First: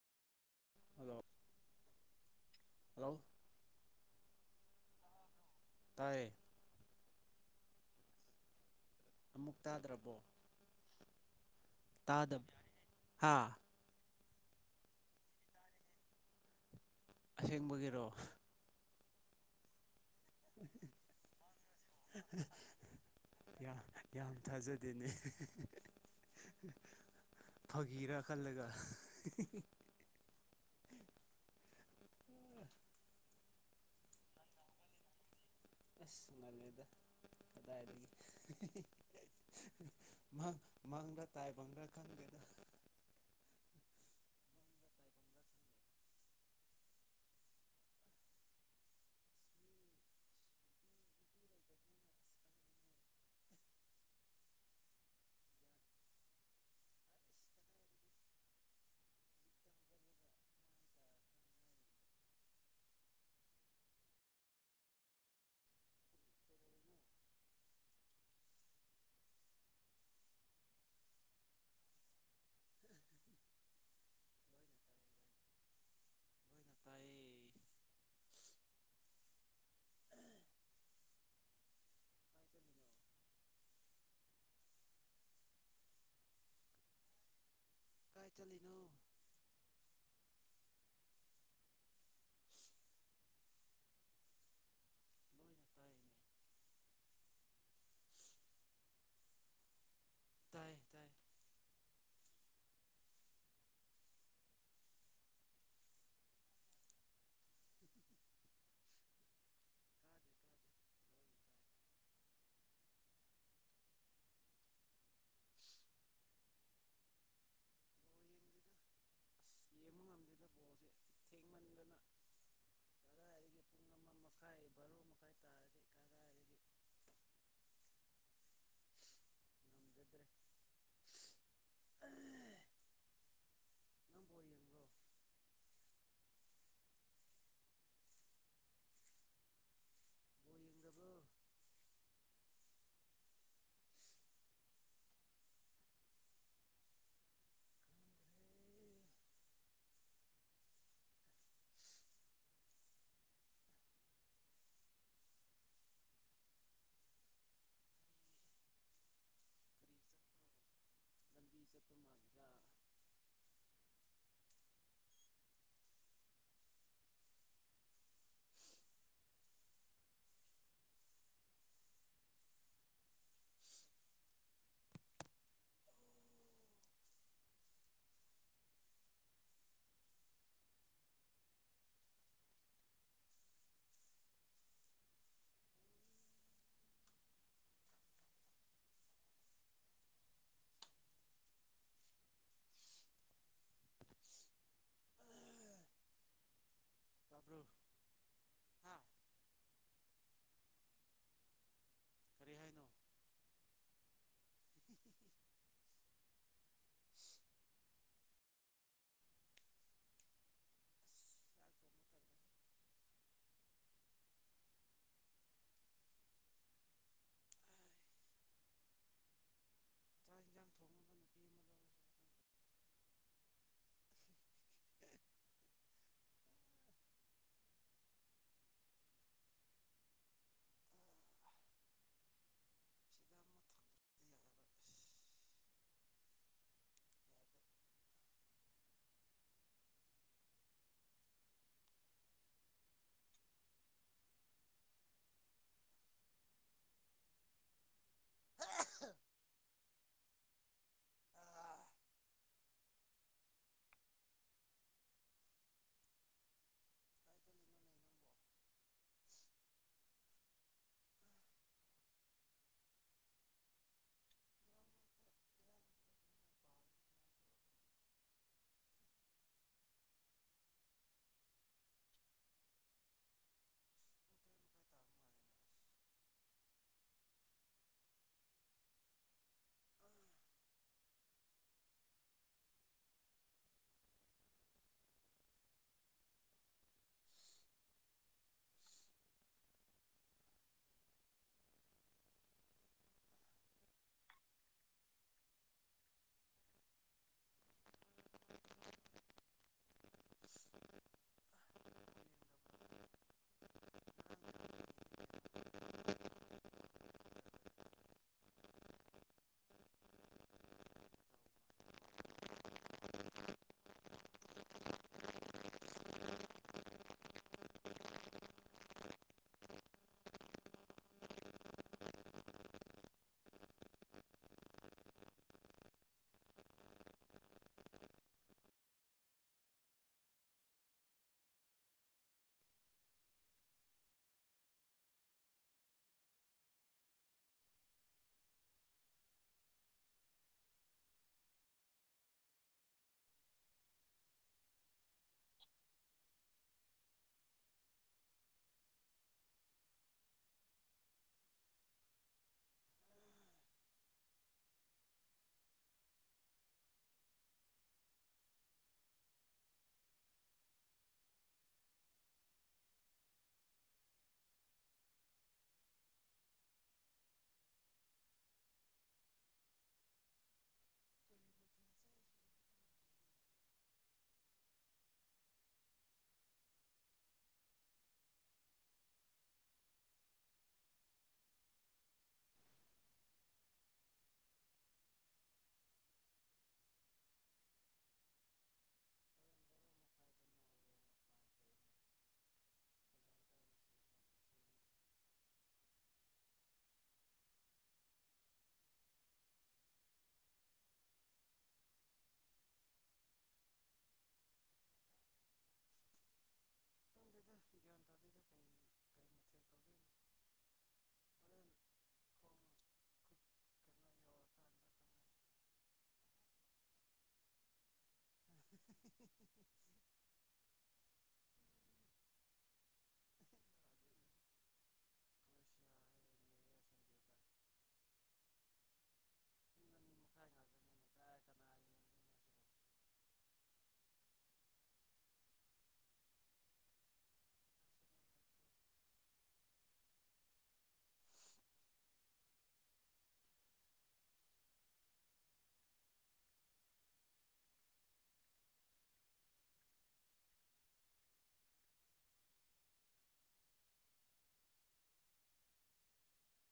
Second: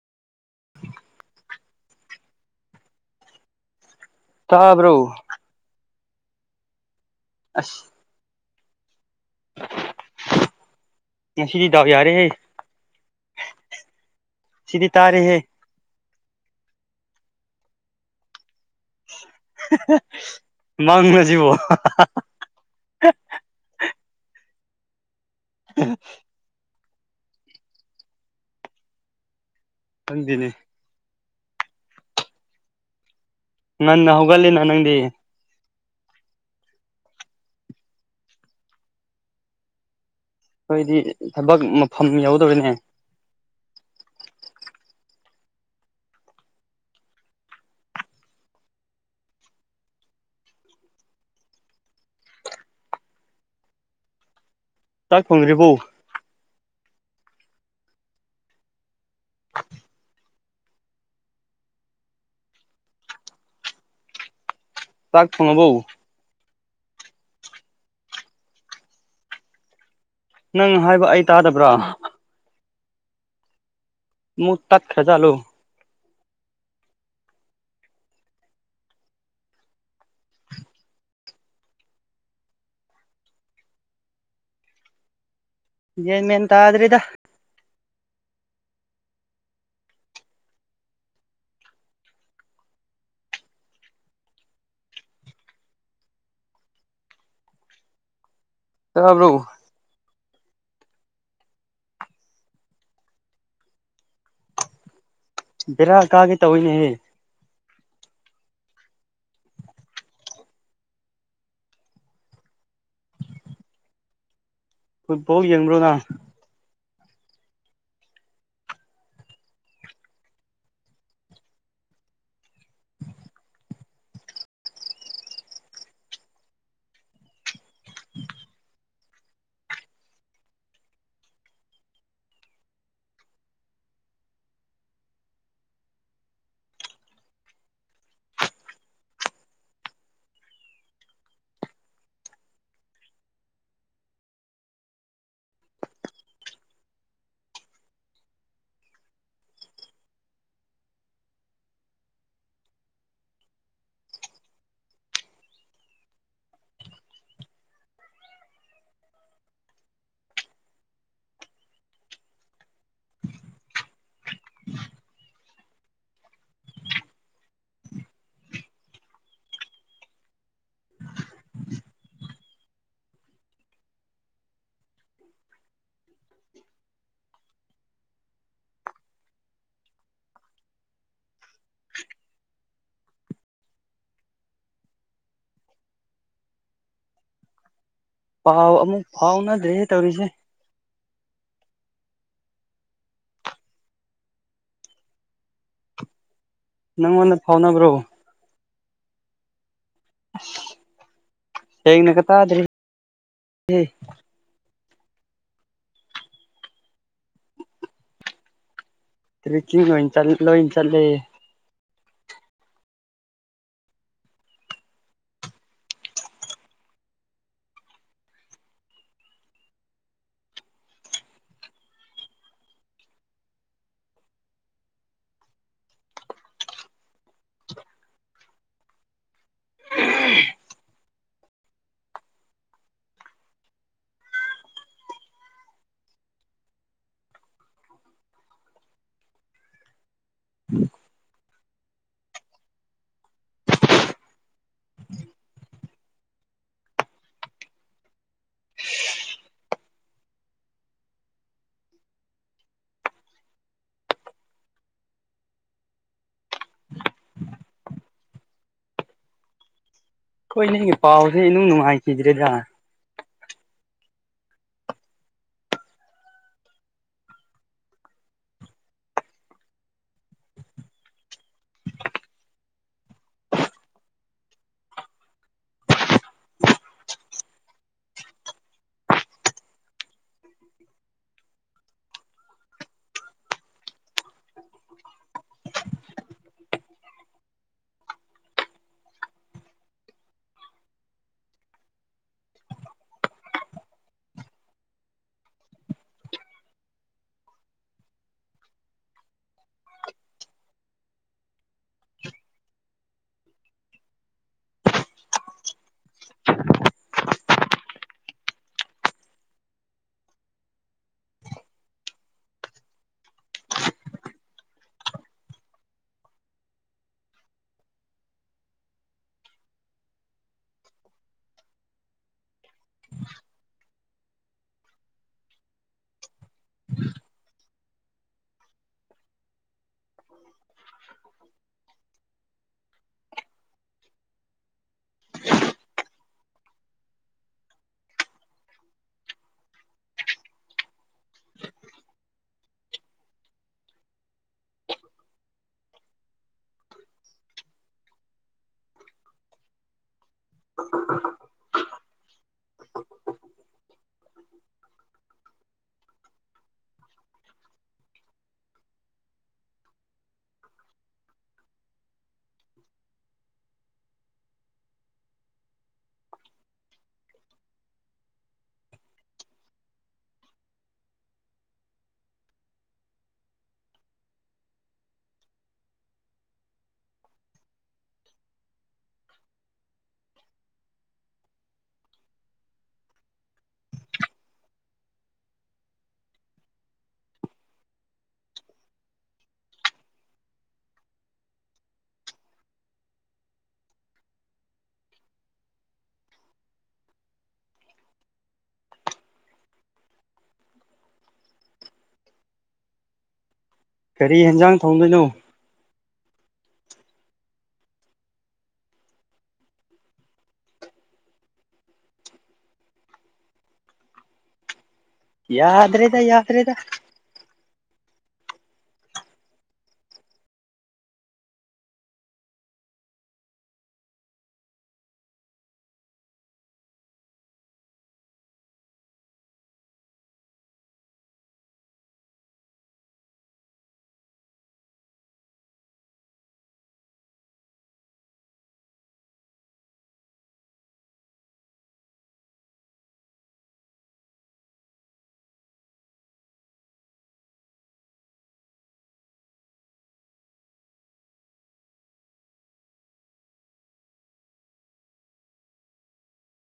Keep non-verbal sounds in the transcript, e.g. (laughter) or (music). (unintelligible) hello ꯇꯥꯕ꯭ꯔꯎ ꯇꯔꯌꯦ ꯑꯁ ꯑꯃꯨꯛ ꯇꯥꯗ꯭ꯔꯕꯣ ꯉꯁꯤꯗꯤꯗꯥ ꯌꯥꯔꯦꯍꯦ ꯇꯥꯗꯕ ꯍꯥ ꯁꯤꯗꯤ ꯇꯥꯔꯦꯍꯦ ꯑꯁꯦꯡꯕꯒꯤꯔꯣ (unintelligible) ꯃꯪꯂꯁꯤꯕ ꯑꯗꯨꯅꯦ (unintelligible) ꯐꯥꯒꯤꯔꯥ ꯈꯜꯂꯒ ꯆꯗꯅꯦ ꯎ ꯅꯟꯅ ꯍꯧꯒꯂꯅ ꯅꯪꯗꯤ ꯑꯁ ꯃꯦꯗ ꯀꯗꯥꯏ ꯑꯩꯈꯣꯏꯗꯤ ꯊꯕꯛ ꯃꯐꯝ ꯂꯣꯏꯅ ꯌꯥꯎꯗꯕꯅꯦ ꯆꯥꯛ ꯐꯪꯉꯔꯤ ꯐꯣ ꯂꯥꯛꯊꯅꯣꯕꯧ ꯅꯪ ꯍꯥꯏꯕ ꯑꯩ ꯇꯥꯗꯕ꯭ꯔꯥ ꯃꯨ ꯇꯥꯛ ꯈꯦꯖꯂꯨ ꯇꯥꯏꯌꯦ ꯀꯥꯏ ꯦꯃꯤ ꯇꯥ꯭ꯔꯗ ꯀꯥꯏꯇ ꯂꯩꯅꯣ ꯂꯣꯏꯅ ꯇꯥꯏꯅꯦ ꯆꯕ꯭ꯔꯎ ꯇꯥꯏ ꯇꯥꯏ ꯕꯦꯔꯥ ꯀꯥꯒꯦ ꯇꯧꯤꯅꯦꯍꯦ ꯐꯨꯠꯕꯣꯜ ꯌꯦꯡꯕ꯭ꯔꯣꯅ ꯀꯥꯗꯦ ꯀꯥꯗꯦ ꯂꯣꯏꯅ ꯕꯣꯜ ꯌꯦꯡꯗꯦꯗ ꯑꯁ ꯌꯦꯡꯕ ꯉꯝꯗꯦꯗ ꯕꯣꯜꯁꯦ ꯊꯦꯡꯃꯟꯗꯅ ꯀꯗꯥꯏꯗꯒꯤ ꯄꯨꯡ ꯑꯃ ꯃꯈꯥꯏ ꯕꯥꯔꯣ ꯃꯈꯥꯏ ꯇꯥꯔꯗꯤ (unintelligible) (unintelligible) ꯀꯗꯥꯏꯗꯒꯤ ꯉꯝꯖꯗ꯭ꯔꯦ ꯅꯪ (unintelligible) ꯕꯣꯜ ꯌꯦꯡꯕ꯭ꯔꯣ (unintelligible) ꯗ ꯑꯦ ꯆꯃꯔꯗ ꯄꯥꯎ ꯑꯃꯨꯛ ꯐꯥꯎꯅꯗ꯭ꯔꯦ ꯇꯧꯔꯤꯁꯦ ꯃꯥꯜꯂꯤꯗ ꯅꯪꯉꯣꯟꯗ ꯇꯥꯕ꯭ꯔꯣ ꯐꯥꯎꯅꯕ꯭ꯔꯣ ꯍꯥ ꯍꯦꯡꯅ ꯀ ꯇꯗ ꯀꯔꯤ ꯍꯥꯏꯅꯣ ꯑꯁ ꯇꯔꯤꯀꯤꯤꯡ ꯆꯠ ꯂꯣꯏ ꯆꯠꯂꯦꯦ ꯆꯥꯛ ꯊꯣꯡꯕ ꯇꯜꯂꯦ ꯍꯣꯏꯅꯦ ꯄꯥꯎꯁꯦꯅꯨꯡ ꯅꯨꯡꯉꯥꯏꯈꯤꯗ꯭ꯔꯦꯗ ꯀꯔꯤ ꯌꯦꯦꯟꯖꯥꯡ ꯊꯣꯡꯗꯣꯏꯅꯣ ꯑꯥꯏ ꯆꯥꯛ ꯏꯟꯖꯥꯡ ꯊꯣꯡꯅꯕ ꯅꯨꯄꯤ ꯑꯃ ꯂꯧꯔꯁꯤ ꯁꯤꯗ ꯑꯃ ꯊꯝꯗ꯭ꯔꯗꯤ ꯌꯥꯔꯔꯣꯏ ꯑꯁ ꯑꯥ ꯇꯥꯕ ꯃꯥꯜꯂꯦ ꯌꯦꯡꯗꯕ ꯈꯪꯗꯦꯗ ꯒ꯭ꯌꯥꯟ ꯇꯥꯗꯦꯗ ꯀꯩ ꯀꯩ ꯃꯊꯦꯜ ꯇꯧꯗꯣꯏꯅꯣ ꯍꯣꯔꯦꯟ ꯀ꯭ꯔꯣꯁꯤꯌꯥ ꯍꯌꯦꯡ ꯂꯩꯔꯦ ꯌꯥꯗ꯭ꯔꯦꯗ ꯌꯥꯗ꯭ꯔꯦꯗ ꯁꯟꯗꯦꯗ ꯄꯨꯡ ꯑꯅꯤ ꯃꯈꯥꯏ ꯉꯥꯛꯇꯅꯤꯅꯦ ꯀꯥꯏ ꯀꯅꯥ ꯌꯦꯡ